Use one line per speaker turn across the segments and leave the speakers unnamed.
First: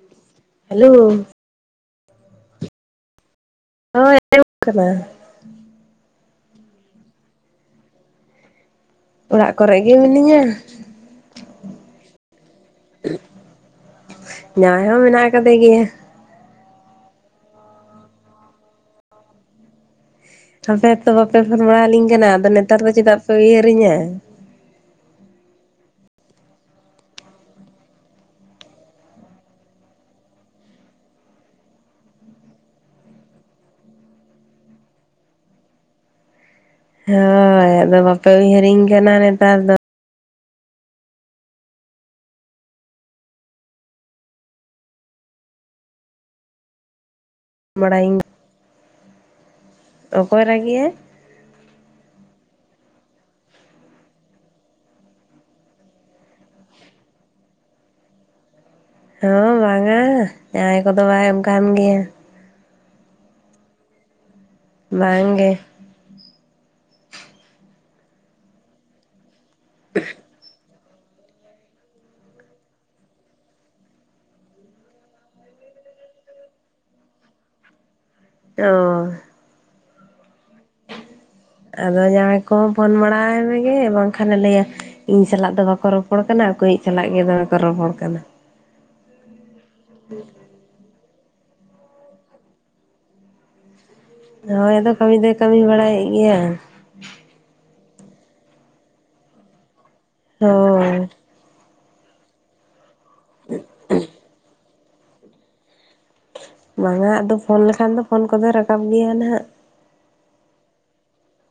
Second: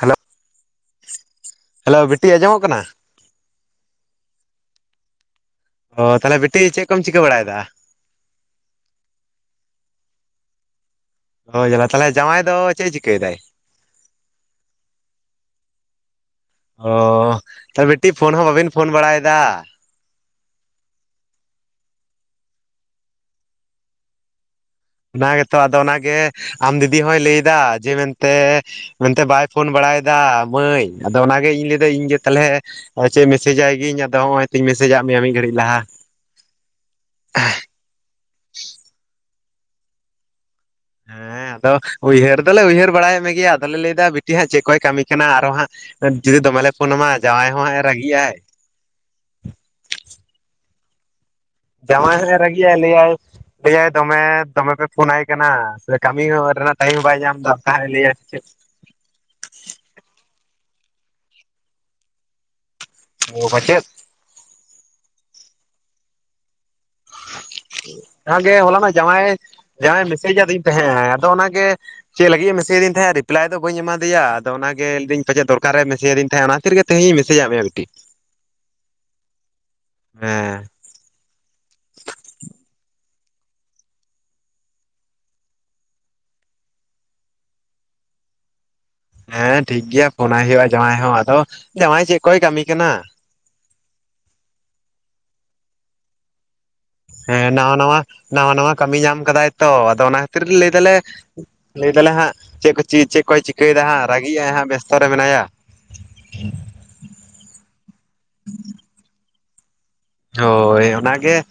Hello
hello
ᱟᱸᱡᱚᱢᱚᱜ ᱠᱟᱱᱟ
ᱟᱡᱚᱢᱜ ᱠᱟᱱᱟ ᱾
ᱚ ᱛᱟᱦᱚᱞᱮ ᱵᱤᱴᱤ ᱪᱮᱜ ᱠᱚᱢ ᱪᱤᱠᱟᱹ ᱵᱟᱲᱟᱭ ᱫᱟ?
ᱚᱲᱟᱜ ᱠᱚᱨᱮ ᱜᱮ ᱢᱤᱱᱤᱧᱟ᱾
ᱳᱻ ᱡᱟᱞᱟ‌ ᱛᱟᱞᱦᱮ ᱡᱟᱶᱟᱭ ᱫᱚ ᱪᱮᱜ ᱮ ᱪᱤᱠᱟᱹᱭ ᱫᱟᱭ?
ᱡᱟᱶᱟᱭ ᱦᱚᱸ ᱢᱮᱱᱟᱜ ᱟᱠᱟᱫᱮ ᱜᱮᱭᱟ
ᱚ ᱛᱚ ᱵᱤᱴᱤ ᱯᱷᱳᱱ ᱦᱚᱸ ᱵᱟᱵᱤᱱ ᱯᱷᱳᱱ ᱵᱟᱲᱟᱭ ᱫᱟ᱾
ᱟᱯᱮ ᱦᱚᱸ ᱛᱚ ᱵᱟᱯᱮ ᱯᱷᱳᱱ ᱵᱟᱲᱟᱣ ᱞᱤᱧ ᱠᱟᱱᱟ᱾ ᱟᱫᱚ ᱱᱮᱛᱟᱨ ᱫᱚ ᱪᱮᱫᱟᱜ ᱯᱮ ᱩᱭᱦᱟᱹᱨᱤᱧᱟ᱾
ᱚᱱᱟ ᱜᱮᱛᱚ ᱟᱫᱚ ᱚᱱᱟᱜᱮ ᱟᱢ ᱫᱤᱫᱤ ᱦᱚᱭ ᱞᱟᱹᱭᱫᱟ ᱡᱮ ᱢᱮᱱᱛᱮ ᱢᱮᱱᱛᱮ ᱵᱟᱭ ᱯᱷᱳᱱ ᱵᱟᱲᱟᱭᱮᱫᱟ ᱾ ᱢᱟᱹᱭ ᱟᱫᱚ ᱚᱱᱟᱜᱮ ᱤᱧ ᱞᱟᱹᱭᱫᱟ ᱤᱧᱜᱮ ᱛᱟᱦᱚᱞᱮ ᱟᱫᱚ ᱪᱮ ᱢᱮᱥᱮᱡᱟᱭ ᱜᱤᱧ ᱟᱫᱚ ᱱᱚᱜᱼᱚᱭ ᱛᱤᱧ ᱢᱮᱥᱮᱡᱟᱜ ᱢᱮᱭᱟ ᱢᱤᱫ ᱜᱷᱟᱹᱲᱤᱡ ᱞᱟᱦᱟ᱾
ᱦᱳᱭ ᱟᱫᱚ ᱵᱟᱯᱮ ᱩᱭᱦᱤᱨᱤᱧ ᱠᱟᱱᱟ ᱱᱮᱛᱟᱨ ᱫᱚ
ᱦᱮᱸ ᱟᱫᱚ ᱩᱭᱦᱟᱹᱨ ᱫᱚᱞᱮ ᱩᱭᱦᱟᱹᱨ ᱵᱟᱲᱟᱭᱮᱫ ᱢᱮ ᱜᱮᱭᱟ᱾ ᱟᱫᱚᱞᱮ ᱞᱟᱹᱭᱫᱟ ᱵᱤᱴᱤ ᱦᱟᱸᱜ ᱪᱮᱫ ᱠᱚᱭ ᱠᱟᱹᱢᱤ ᱠᱟᱱᱟ ᱟᱨᱚ ᱦᱟᱸᱜ ᱡᱩᱫᱤ ᱫᱚᱢᱮᱞᱮ ᱯᱷᱳᱱ ᱟᱢᱟ᱾ ᱡᱟᱶᱟᱭ ᱦᱚᱸ ᱦᱟᱜᱼ ᱮ ᱨᱟᱹᱜᱤᱜᱼ
ᱵᱟᱲᱟᱭᱟᱹᱧ
ᱟᱭ᱾
ᱚᱠᱚᱭ ᱨᱟᱹᱜᱤᱜᱼ ᱟᱭ?
ᱡᱟᱣᱟᱭ ᱦᱚᱭ ᱨᱟᱜᱤᱜᱼ ᱟᱭ ᱞᱟᱹᱭ ᱟᱭ ᱞᱟᱹᱭᱟᱭ ᱫᱚᱢᱮ ᱫᱚᱢᱮ ᱯᱮ ᱯᱷᱳᱱᱟᱭ ᱠᱟᱱᱟ᱾ ᱥᱮ ᱠᱟᱹᱢᱤ ᱨᱮᱱᱟᱜ ᱴᱟᱭᱤᱢ ᱦᱚᱸ ᱵᱟᱭ ᱧᱟᱢ ᱮᱫᱟ ᱛᱮ ᱞᱟᱹᱭᱟᱭ ᱪᱮᱫ
ᱦᱚᱸ ᱵᱟᱝᱼᱟ ᱾ ᱡᱟᱣᱟᱸᱭ ᱠᱚᱫᱚ ᱵᱟᱭ ᱚᱱᱠᱟᱱ ᱜᱮᱭᱟ᱾
ᱚᱻ ᱯᱟᱪᱮᱫ
ᱵᱟᱝᱜᱮ
ᱚᱱᱟᱜᱮ ᱦᱚᱞᱟ ᱢᱟ ᱡᱟᱶᱟᱭ ᱡᱟᱶᱟᱭ ᱢᱮᱥᱮᱡ ᱟᱹᱫᱤᱧ ᱛᱟᱦᱮᱸᱜ ᱟᱭ᱾ ᱟᱫᱚ ᱚᱱᱟᱜᱮ ᱪᱮᱫ ᱞᱟᱹᱜᱤᱫ ᱮᱢ ᱢᱮᱥᱮᱫᱤᱧ ᱛᱟᱦᱮᱸᱜᱼᱟ᱾ ᱨᱤᱯᱞᱟᱭ ᱫᱚ ᱵᱟᱹᱧ ᱮᱢᱟ ᱫᱮᱭᱟ᱾ ᱟᱫᱚ ᱚᱱᱟᱜᱮ ᱞᱟᱹᱭ ᱫᱟᱹᱧ ᱯᱟᱪᱮᱫ ᱫᱚᱨᱠᱟᱨᱮ ᱢᱮᱥᱮᱡ ᱟᱫᱹᱤᱧ ᱛᱟᱦᱮᱸᱜᱼᱟ ᱚᱱ [unintelligible] ᱜᱮ ᱛᱮᱦᱮᱧ ᱢᱮᱥᱮᱡᱟᱜ ᱢᱮᱭᱟ ᱵᱤᱴᱤ
ᱚ
[inaudible]
ᱟᱫᱚ ᱡᱟᱶᱟᱭ ᱠᱚᱦᱚᱸ ᱯᱷᱳᱱ ᱵᱟᱲᱟᱭ ᱢᱮᱜᱮ ᱵᱟᱝᱠᱷᱟᱱ ᱮ ᱞᱟᱹᱭᱟ ᱤᱧ ᱥᱟᱞᱟᱜ ᱫᱚ ᱵᱟᱠᱚ ᱨᱚᱯᱚᱲ ᱠᱟᱱᱟ᱾ ᱟᱠᱟᱹᱭᱤᱡ ᱥᱟᱞᱟᱜ ᱜᱮ ᱫᱚᱢᱮ ᱠᱚ ᱨᱚᱯᱚᱲ ᱠᱟᱱᱟ
ᱦᱮᱸ ᱴᱷᱤᱠ ᱜᱮᱭᱟ ᱯᱷᱳᱱᱟᱭ ᱦᱩᱭᱩᱜᱼᱟ᱾ ᱡᱟᱶᱟᱭ ᱦᱚᱸ ᱟᱫᱚ ᱡᱟᱶᱟᱭ ᱪᱮᱫ ᱠᱚᱭ ᱠᱟᱹᱢᱤ ᱠᱟᱱᱟ᱾
ᱦᱳᱭ ᱟᱫᱚ ᱠᱟᱹᱢᱤ ᱫᱚᱭ ᱠᱟᱹᱢᱤ ᱵᱟᱲᱟᱭ ᱮᱫ ᱜᱮᱭᱟ᱾
ᱦᱮᱸ ᱱᱟᱣᱟ- ᱱᱟᱣᱟ- ᱱᱟᱣᱟ ᱱᱟᱣᱟ ᱠᱟᱹᱢᱤ ᱧᱟᱢ ᱠᱟᱫᱟᱭ ᱛᱚ᱾ ᱟᱫᱚ ᱚᱱᱟ ᱠᱷᱟᱹᱛᱤᱨ ᱞᱟᱹᱭ ᱫᱟᱞᱮ
ᱦᱳᱭ
ᱞᱟᱹᱭ ᱫᱟᱞᱮ ᱦᱟᱸᱜ ᱪᱮᱫ ᱠᱚ ᱪᱮᱫ ᱪᱮᱫ ᱠᱚᱭ ᱪᱤᱠᱟᱹᱭ ᱮᱫᱟ᱾ ᱦᱟᱸᱜ ᱨᱟᱹᱜᱤᱜᱼᱟᱭ ᱦᱟᱸᱜ ᱵᱮᱥᱛᱚ ᱨᱮ ᱢᱮᱱᱟᱭᱟ᱾
ᱵᱟᱝᱟ ᱟᱫᱚ ᱯᱷᱳᱱ ᱞᱮᱠᱷᱟᱱ ᱫᱚ ᱯᱷᱳᱱ ᱠᱚᱫᱚᱭ ᱨᱟᱠᱟᱵ ᱜᱮᱭᱟ ᱱᱟᱦᱟᱜ
ᱦᱳᱭ ᱚᱱᱟ ᱜᱮ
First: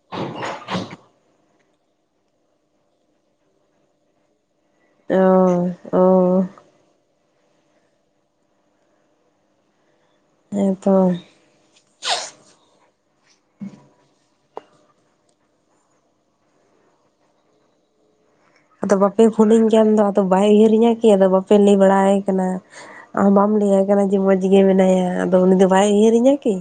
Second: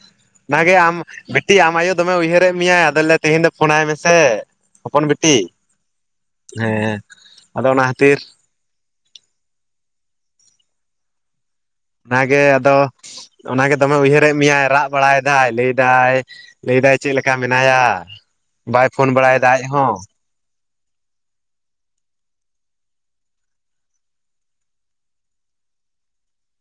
ᱚᱱᱟᱜᱮ ᱟᱢ ᱵᱤᱴᱤ ᱟᱢ ᱟᱭᱳ ᱫᱚᱢᱮ ᱩᱭᱦᱟᱹᱨᱮᱫ ᱢᱮᱭᱟᱭ ᱟᱫᱚᱞᱮ ᱛᱮᱦᱤᱧ ᱫᱚ ᱯᱷᱳᱱᱟᱭ ᱢᱮᱥᱮ ᱦᱚᱯᱚᱱ ᱵᱤᱴᱤ
ᱚ ᱚ
ᱦᱮᱸ ᱟᱫᱚ ᱚᱱᱟ ᱠᱷᱟᱹᱛᱤᱨ
ᱦᱮᱸ ᱛᱚ
ᱚᱱᱟᱜᱮ ᱟᱫᱚ ᱚᱱᱟᱜᱮ ᱫᱚᱢᱮ ᱩᱭᱦᱟᱹᱨ ᱫᱮᱜ ᱢᱮᱭᱟᱭ ᱨᱟᱜ ᱵᱟᱲᱟᱭ ᱮᱫᱟᱭ ᱞᱟᱹᱭᱫᱟᱭ ᱞᱟᱹᱭᱫᱟᱭ ᱪᱮᱫ ᱞᱮᱠᱟ ᱢᱮᱱᱟᱭᱟ ᱵᱟᱭ ᱯᱷᱳᱱ ᱵᱟᱲᱟᱭ ᱮᱫᱟ ᱟᱡ ᱦᱚᱸ
ᱛᱳ ᱵᱟᱭ ᱩᱭᱦᱟᱹᱨᱤᱧᱟᱹ ᱠᱤ ᱟᱫᱚ ᱵᱟᱯᱮ ᱞᱟᱹᱭ ᱵᱟᱲᱟᱭ ᱠᱟᱱᱟ ᱚ ᱢᱟᱢ ᱞᱟᱹᱭᱟᱭ ᱠᱟᱱᱟ ᱡᱮ ᱢᱚᱸᱡᱽ ᱜᱮ ᱢᱮᱱᱟᱭᱟ ᱟᱫᱚ ᱩᱱᱤ ᱫᱚ ᱵᱟᱭ ᱩᱭᱦᱟᱹᱨ ᱤᱧᱟ ᱠᱤ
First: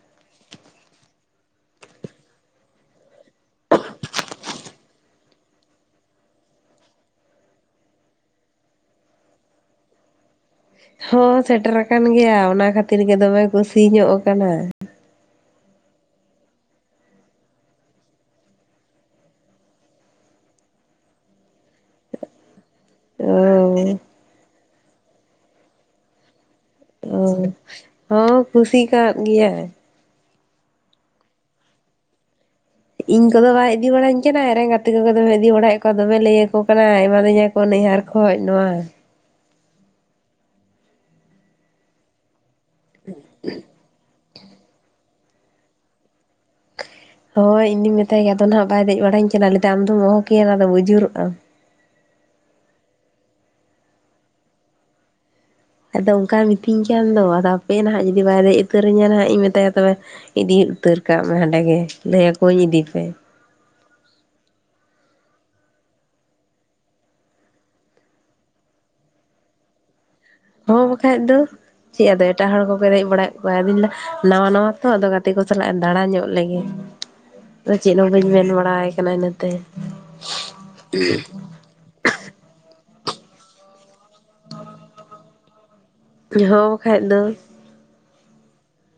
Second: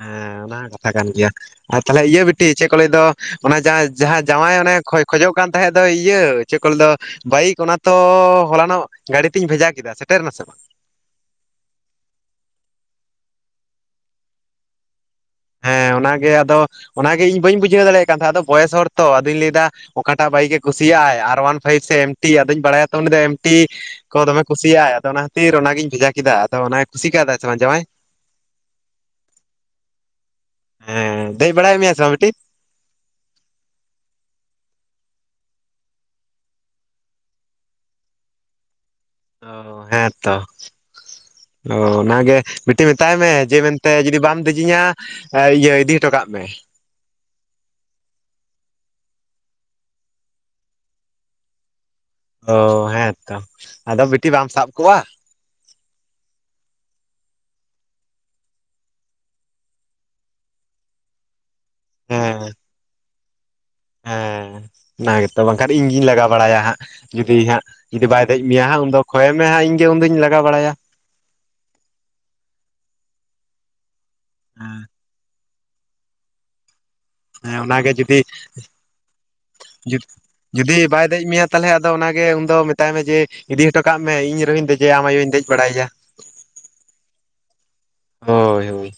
ᱦᱮᱸ ᱚᱱᱟ ᱦᱚᱸ ᱠᱟᱛᱷᱟ ᱠᱟᱱ ᱜᱮᱭᱟ ᱟ ᱛᱟᱦᱚᱞᱮ ᱤᱭᱟᱹ ᱵᱤᱴᱤ ᱪᱮᱫ ᱠᱚ ᱞᱟᱹᱭ ᱫᱚ ᱚᱱᱟ ᱡᱟᱦᱟᱸᱭ ᱡᱟᱦᱟ ᱡᱟᱸᱶᱟᱭ ᱚᱱᱮ ᱠᱷᱚᱭ ᱠᱷᱚᱡᱚᱜ ᱠᱟᱱ ᱛᱟᱦᱮᱸᱫ ᱫᱚ ᱤᱭᱟᱹ ᱪᱮᱫ ᱠᱚ ᱞᱟᱹᱫᱚ ᱵᱟᱭᱤᱠ ᱚᱱᱟ ᱛᱚᱻᱻᱦᱚᱞᱟᱱᱚᱜ ᱜᱟᱹᱰᱤ ᱛᱤᱧ ᱵᱷᱮᱡᱟ ᱠᱮᱫᱟ ᱥᱮᱴᱮᱨ ᱱᱟ ᱥᱮ ᱵᱟᱝ
ᱦᱚᱸ ᱥᱮᱴᱮᱨ ᱟᱠᱟᱱ ᱜᱮᱭᱟ ᱚᱱᱟ ᱠᱷᱟᱹᱛᱤᱨ ᱜᱮ ᱫᱚᱢᱮ ᱠᱩᱥᱤ ᱧᱚᱜ ᱠᱟᱱᱟᱭ
ᱦᱮᱸ ᱚᱱᱟᱜᱮ ᱟᱫᱚ ᱚᱱᱟᱜᱮ ᱤᱧ ᱵᱟᱹᱧ ᱵᱩᱡᱷᱟᱹᱣ ᱫᱟᱲᱮᱭᱟᱜ ᱠᱟᱱ ᱛᱟᱦᱮᱸᱫ ᱟᱫᱚ ᱵᱚᱭᱮᱥ ᱦᱚᱲ ᱛᱚ ᱟᱫᱚᱧ ᱞᱟᱹᱭᱫᱟ ᱚᱠᱟᱴᱟᱜ ᱵᱟᱭᱤᱠ ᱮ ᱠᱩᱥᱤᱭᱟᱜᱟᱭ ᱟᱨ ᱚᱣᱟᱱ ᱯᱷᱟᱭᱤ ᱥᱮ ᱮᱢ ᱴᱤ ᱟᱫᱚᱧ ᱵᱟᱲᱟᱭᱟᱛᱚ ᱩᱱᱤ
ᱚ
ᱮᱢᱴᱤ ᱠᱚ ᱫᱚᱢᱮ ᱠᱩᱥᱤᱭᱟᱜᱟᱭ ᱟᱫᱚ ᱚᱱᱟ ᱠᱷᱟᱹᱛᱤᱨ ᱚᱱᱟᱜᱤᱧ ᱵᱷᱮᱡᱟ ᱠᱮᱫᱟ ᱟᱫᱚ ᱚᱱᱟ
ᱚ ᱦᱚᱸ ᱠᱩᱥᱤ ᱠᱟᱜ ᱜᱮᱭᱟᱭ
ᱦᱮᱸ ᱫᱮᱡ ᱵᱟᱲᱟᱭᱮᱫ ᱢᱮᱭᱟ ᱥᱮ ᱵᱟᱝ ᱵᱤᱴᱤ
ᱤᱧ ᱠᱚᱫᱚ ᱵᱟᱭ ᱤᱫᱤ ᱵᱟᱲᱟᱧ ᱠᱟᱱᱟ ᱟᱡᱨᱮᱱ ᱜᱟᱛᱮ ᱠᱚ ᱫᱚᱢᱮ ᱤᱫ ᱵᱟᱲᱟᱭᱮᱫ ᱠᱚᱣᱟ ᱫᱚᱢᱮ ᱞᱟᱹᱭᱟᱠᱚ ᱠᱟᱱᱟ ᱮᱢᱟ ᱫᱤᱧᱟ ᱠᱚ ᱠᱚ ᱱᱟᱹᱭᱦᱟᱨ ᱠᱷᱚᱡ ᱱᱚᱣᱟ
ᱚ ᱦᱮᱸ ᱛᱚ ᱚ ᱚᱱᱟ ᱜᱮ ᱵᱤᱴᱤ ᱢᱮᱛᱟᱭ ᱢᱮ ᱡᱮ ᱢᱮᱱᱛᱮ ᱡᱩᱫᱤ ᱵᱟᱢ ᱫᱮᱡᱤᱧᱟ ᱤᱭᱟᱹ ᱤᱫᱤ ᱦᱚᱴᱚ ᱠᱟᱜ ᱢᱮ
ᱦᱳᱭ ᱤᱧᱫᱚᱧ ᱢᱮᱛᱟᱭ ᱜᱮᱭᱟ ᱟᱫᱚ ᱱᱟᱦᱟᱜ ᱵᱟᱭ ᱫᱮᱡ ᱵᱟᱲᱟᱧ ᱠᱟᱱᱟ ᱞᱟᱹᱭᱟ ᱟᱢᱫᱚᱢ ᱚᱦᱚᱠᱮᱭᱟᱢ ᱚᱱᱟᱫᱚᱢ ᱩᱭᱡᱩᱨᱚᱜᱼᱟᱢ
ᱚ ᱦᱮᱸᱛᱚ ᱟᱫᱚ ᱵᱤᱴᱤ ᱵᱟᱢ ᱥᱟᱵ ᱠᱚᱜᱼᱟ
ᱟᱫᱚ ᱚᱱᱠᱟᱭ ᱢᱤᱛᱟᱹᱧ ᱠᱟᱱ ᱫᱚ ᱟᱫᱚ ᱟᱯᱮ ᱱᱟᱦᱟᱜ ᱡᱩᱫᱤ ᱵᱟᱭ ᱫᱮᱡ ᱩᱛᱟᱹᱨᱤᱧᱟ ᱱᱟᱦᱟᱜ ᱤᱧ ᱢᱮᱛᱟᱭᱟ ᱛᱚᱵᱮ ᱤᱫᱤ ᱩᱛᱟᱹᱨ ᱠᱟᱜ ᱢᱮ ᱦᱟᱸᱰᱮ ᱜᱮ ᱞᱟᱹᱭ
ᱦᱮᱸ
ᱟᱠᱚᱣᱟᱹᱧ ᱤᱫᱤᱯᱮ
ᱦᱮᱸ ᱚᱱᱟ ᱜᱮᱛᱚ ᱵᱟᱝᱠᱷᱟᱱ ᱤᱧ ᱜᱤᱧ ᱞᱟᱜᱟ ᱵᱟᱲᱟᱭᱟ ᱦᱟᱸᱜ ᱡᱩᱫᱤ ᱦᱟᱸᱜ ᱡᱩᱫᱤ ᱵᱟᱭ ᱫᱮᱡ ᱢᱮᱭᱟᱜ ᱩᱱᱫᱚ ᱠᱷᱚᱭᱮ ᱢᱮ ᱦᱟᱸᱜ ᱤᱧᱜᱮ ᱩᱱᱫᱚᱧ ᱞᱟᱜᱟ ᱵᱟᱲᱟᱭᱟ
ᱦᱚᱸ ᱵᱟᱠᱷᱟᱡ ᱫᱚ ᱪᱮᱫ ᱟᱫᱚ ᱮᱴᱟᱜ ᱦᱚᱲ ᱠᱚᱠᱚ ᱫᱮᱡ ᱵᱟᱲᱟᱭᱮᱫ ᱠᱚᱣᱟᱭ ᱵᱤᱱ ᱫᱟ ᱱᱟᱣᱟ ᱱᱟᱣᱟ ᱛᱚ ᱟᱫᱚ ᱜᱟᱛᱮ ᱠᱚ ᱥᱟᱞᱟᱜᱼ ᱮ ᱫᱟᱬᱟ ᱧᱚᱜ ᱞᱮᱜᱮ
ᱦᱮᱸ
ᱟᱫᱚ
ᱚᱱᱟᱜᱮ
ᱪᱮᱫ ᱦᱚᱸ
ᱡᱩᱫᱤ
ᱵᱟᱹᱧ ᱢᱮᱱ ᱵᱟᱲᱟᱭ ᱠᱟᱱᱟ ᱤᱱᱟᱹᱛᱮ
ᱡᱤᱫ ᱡᱩᱫᱤ ᱵᱟᱭ ᱫᱮᱡ ᱢᱮᱭᱟ ᱛᱟᱦᱚᱞᱮ ᱟᱫᱚ ᱚᱱᱟᱜᱮ ᱩᱱᱫᱚ ᱢᱮᱛᱟᱭ ᱢᱮ ᱡᱮ ᱤᱫᱤ ᱦᱚᱴᱚ ᱠᱟᱜ ᱢᱮ ᱤᱧ ᱨᱮᱦᱚᱧ ᱦᱚᱸ ᱫᱮᱡᱮᱭᱟ ᱟᱢ ᱟᱭᱳᱧ ᱫᱮᱡ ᱵᱟᱲᱟᱭᱮᱭᱟ
ᱦᱚᱸ ᱵᱟᱠᱷᱟᱡ ᱫᱚ
ᱦᱳᱭ ᱦᱳᱭ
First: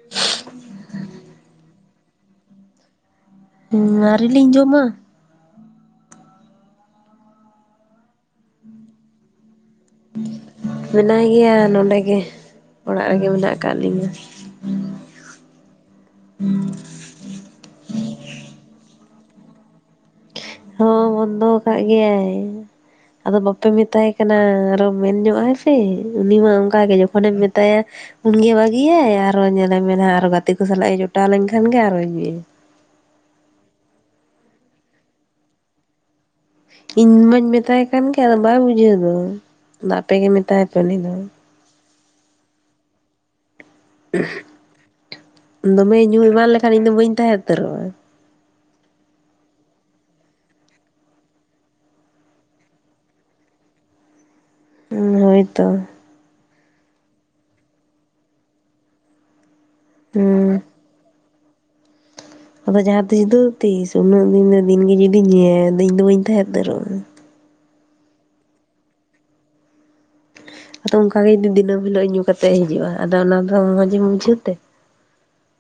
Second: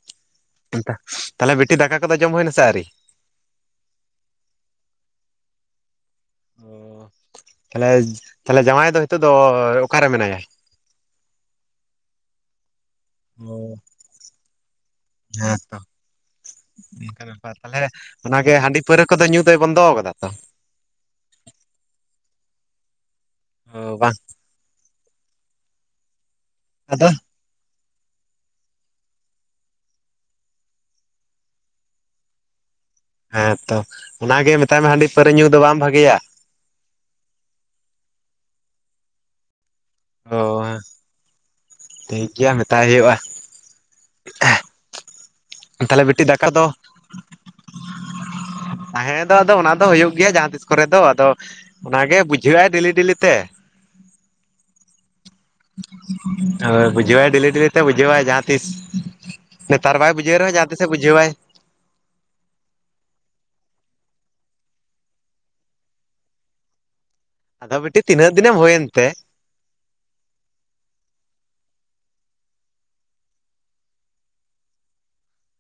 [inaudible]
[inaudible] ᱛᱟᱦᱚᱞᱮ ᱵᱤᱴᱤ ᱫᱟᱠᱟ ᱠᱚᱫᱚ ᱡᱚᱢ ᱦᱩᱭᱱᱟᱥᱮ ᱟᱹᱣᱨᱤ?
ᱩᱸᱻᱟᱣᱨᱤᱞᱤᱧ ᱡᱚᱢᱟ
ᱚ ᱛᱟᱦᱚᱞᱮ ᱛᱟᱦᱚᱞᱮ ᱡᱟᱢᱟᱭ ᱫᱚ ᱱᱤᱛᱚᱜ ᱫᱚᱭ ᱚᱠᱟᱨᱮ ᱢᱮᱱᱟᱭᱟ?
ᱢᱮᱱᱟᱭ ᱜᱮᱭᱟ ᱱᱚᱰᱮ ᱜᱮ ᱚᱲᱟᱜ ᱨᱮᱜᱮ ᱢᱮᱱᱟᱜ ᱟᱠᱟᱫ
ᱚ
ᱞᱤᱧᱟᱹ
ᱦᱮᱸᱛᱚ ᱚᱱᱠᱟ ᱵᱮᱯᱟᱨ ᱛᱟᱦᱚᱞᱮ ᱚᱱᱟᱜᱮ ᱦᱟᱺᱰᱤ ᱯᱟᱹᱣᱨᱟᱹ ᱠᱚᱫᱚ ᱧᱩ ᱫᱚᱭ ᱵᱚᱱᱫᱚ ᱟᱠᱟᱫᱟ ᱛᱚ
ᱦᱚᱸ ᱵᱚᱱᱫᱚ ᱟᱠᱟᱫ ᱜᱮᱭᱟᱭ ᱟᱫᱚ ᱵᱟᱯᱮ
ᱚ
ᱢᱮᱛᱟᱭ
ᱵᱟᱝ
ᱠᱟᱱᱟ ᱨᱚᱵ ᱢᱮᱱ ᱧᱚᱜᱟᱭ ᱯᱮ ᱩᱱᱤ ᱢᱟ ᱚᱱᱠᱟᱜᱮ
ᱟᱫᱚ
ᱡᱚᱠᱷᱚᱱᱮᱢ ᱢᱮᱛᱟᱭᱟ ᱩᱱᱜᱮ ᱵᱷᱟᱹᱜᱤᱭᱟᱭ ᱟᱨᱚ ᱧᱮᱞᱮᱢᱮᱱ ᱦᱟᱜ ᱨᱚᱜᱟ ᱜᱟᱛᱮ ᱠᱚ ᱥᱟᱞᱟᱜ ᱮ ᱡᱚᱴᱟᱣ ᱞᱮᱱᱠᱷᱟᱱ ᱜᱮ ᱟᱨᱚᱭ ᱧᱩᱭᱭᱟ
ᱦᱮᱸᱛᱚ ᱚᱱᱟᱜ ᱜᱮ ᱢᱮᱛᱟᱭ ᱢᱮ ᱦᱟᱺᱰᱤ ᱯᱟᱹᱨᱟᱹ ᱧᱩ ᱫᱚ ᱵᱟᱝ ᱵᱷᱟᱜᱮᱭᱟ
ᱤᱧ ᱢᱟᱧ ᱢᱮᱛᱟᱭ ᱠᱟᱱ ᱜᱮ ᱟᱫᱚ ᱵᱟᱭ ᱵᱩᱡᱷᱟᱹᱣ ᱫᱚ ᱟᱫᱚ ᱟᱯᱮ ᱜᱮ ᱢᱮᱛᱟᱭ
ᱚ
ᱯᱮ ᱩᱱᱤ ᱫᱚ
ᱴᱷᱤᱠ ᱜᱮᱭᱟ ᱢᱮᱛᱟᱭ ᱦᱳᱭᱳᱜᱼᱟ
ᱫᱚᱢᱮ
ᱛᱟᱦᱚᱞᱮ
ᱧᱩ ᱮᱢᱟᱱ ᱞᱮᱠᱷᱟᱱ ᱤᱧ ᱫᱚ ᱵᱟᱹᱧ ᱛᱟᱦᱮᱸ ᱩᱛᱟᱹᱨᱚᱜᱼᱟ
ᱛᱟᱦᱮᱸ ᱫᱚ ᱟᱫᱚ ᱚᱱᱟ ᱫᱚ ᱦᱩᱭᱩᱜ ᱜᱮᱭᱟ ᱡᱟᱦᱟᱸ ᱛᱤᱥ ᱠᱚᱨᱮ ᱫᱚ ᱟᱫᱚ ᱚᱱᱟ ᱜᱮ ᱵᱩᱡᱷᱟᱹᱣᱟᱭ ᱰᱮᱞᱤ ᱰᱮᱞᱤ ᱛᱮ
ᱦᱩᱸ ᱦᱳᱭᱛᱚ
ᱦᱳᱭ ᱵᱩᱡᱷᱟᱹᱣᱟᱭ ᱰᱮᱞᱤ ᱰᱮᱞᱤ ᱛᱮ ᱵᱩᱡᱷᱟᱹᱣᱟᱭ ᱡᱟᱦᱟᱸ ᱛᱤᱥ ᱱᱮᱛᱟᱨ ᱵᱟᱭ ᱵᱩᱡᱷᱟᱹᱣ ᱨᱮᱦᱚᱸ
ᱦᱩᱸ
ᱡᱟᱦᱟᱸ ᱛᱤᱥ ᱪᱮ ᱵᱩᱡᱷᱟᱹᱣᱟᱭ
ᱟᱫᱚ ᱡᱟᱦᱟᱸ ᱛᱤᱥ ᱫᱚ ᱛᱤᱥ ᱩᱱᱟᱹᱜ ᱫᱤᱱ ᱫᱤᱱ ᱜᱮ ᱡᱩᱫᱤ ᱧᱩᱭᱟᱭ ᱟᱫᱚ ᱤᱧ ᱫᱚ ᱵᱟᱹᱧ ᱛᱟᱦᱮᱸ ᱩᱛᱟᱹᱨᱚᱜᱼᱟ᱾
ᱟᱫᱚ ᱵᱤᱴᱤ ᱛᱤᱱᱟᱹᱜ ᱫᱤᱱᱮᱢ ᱦᱩᱭᱮᱱ ᱛᱮ?
ᱟᱫᱚ ᱚᱱᱠᱟ ᱜᱮ ᱡᱩᱫᱤ ᱫᱤᱱᱟᱹᱢ ᱦᱤᱞᱳᱜ ᱧᱩ ᱠᱟᱛᱜ ᱮ ᱦᱤᱡᱩᱜᱼᱟ ᱟᱫᱚ ᱚᱱᱟᱫᱚ ᱢᱚᱸᱡ ᱮᱢ ᱵᱩᱡᱷᱟᱹᱣ ᱛᱮ?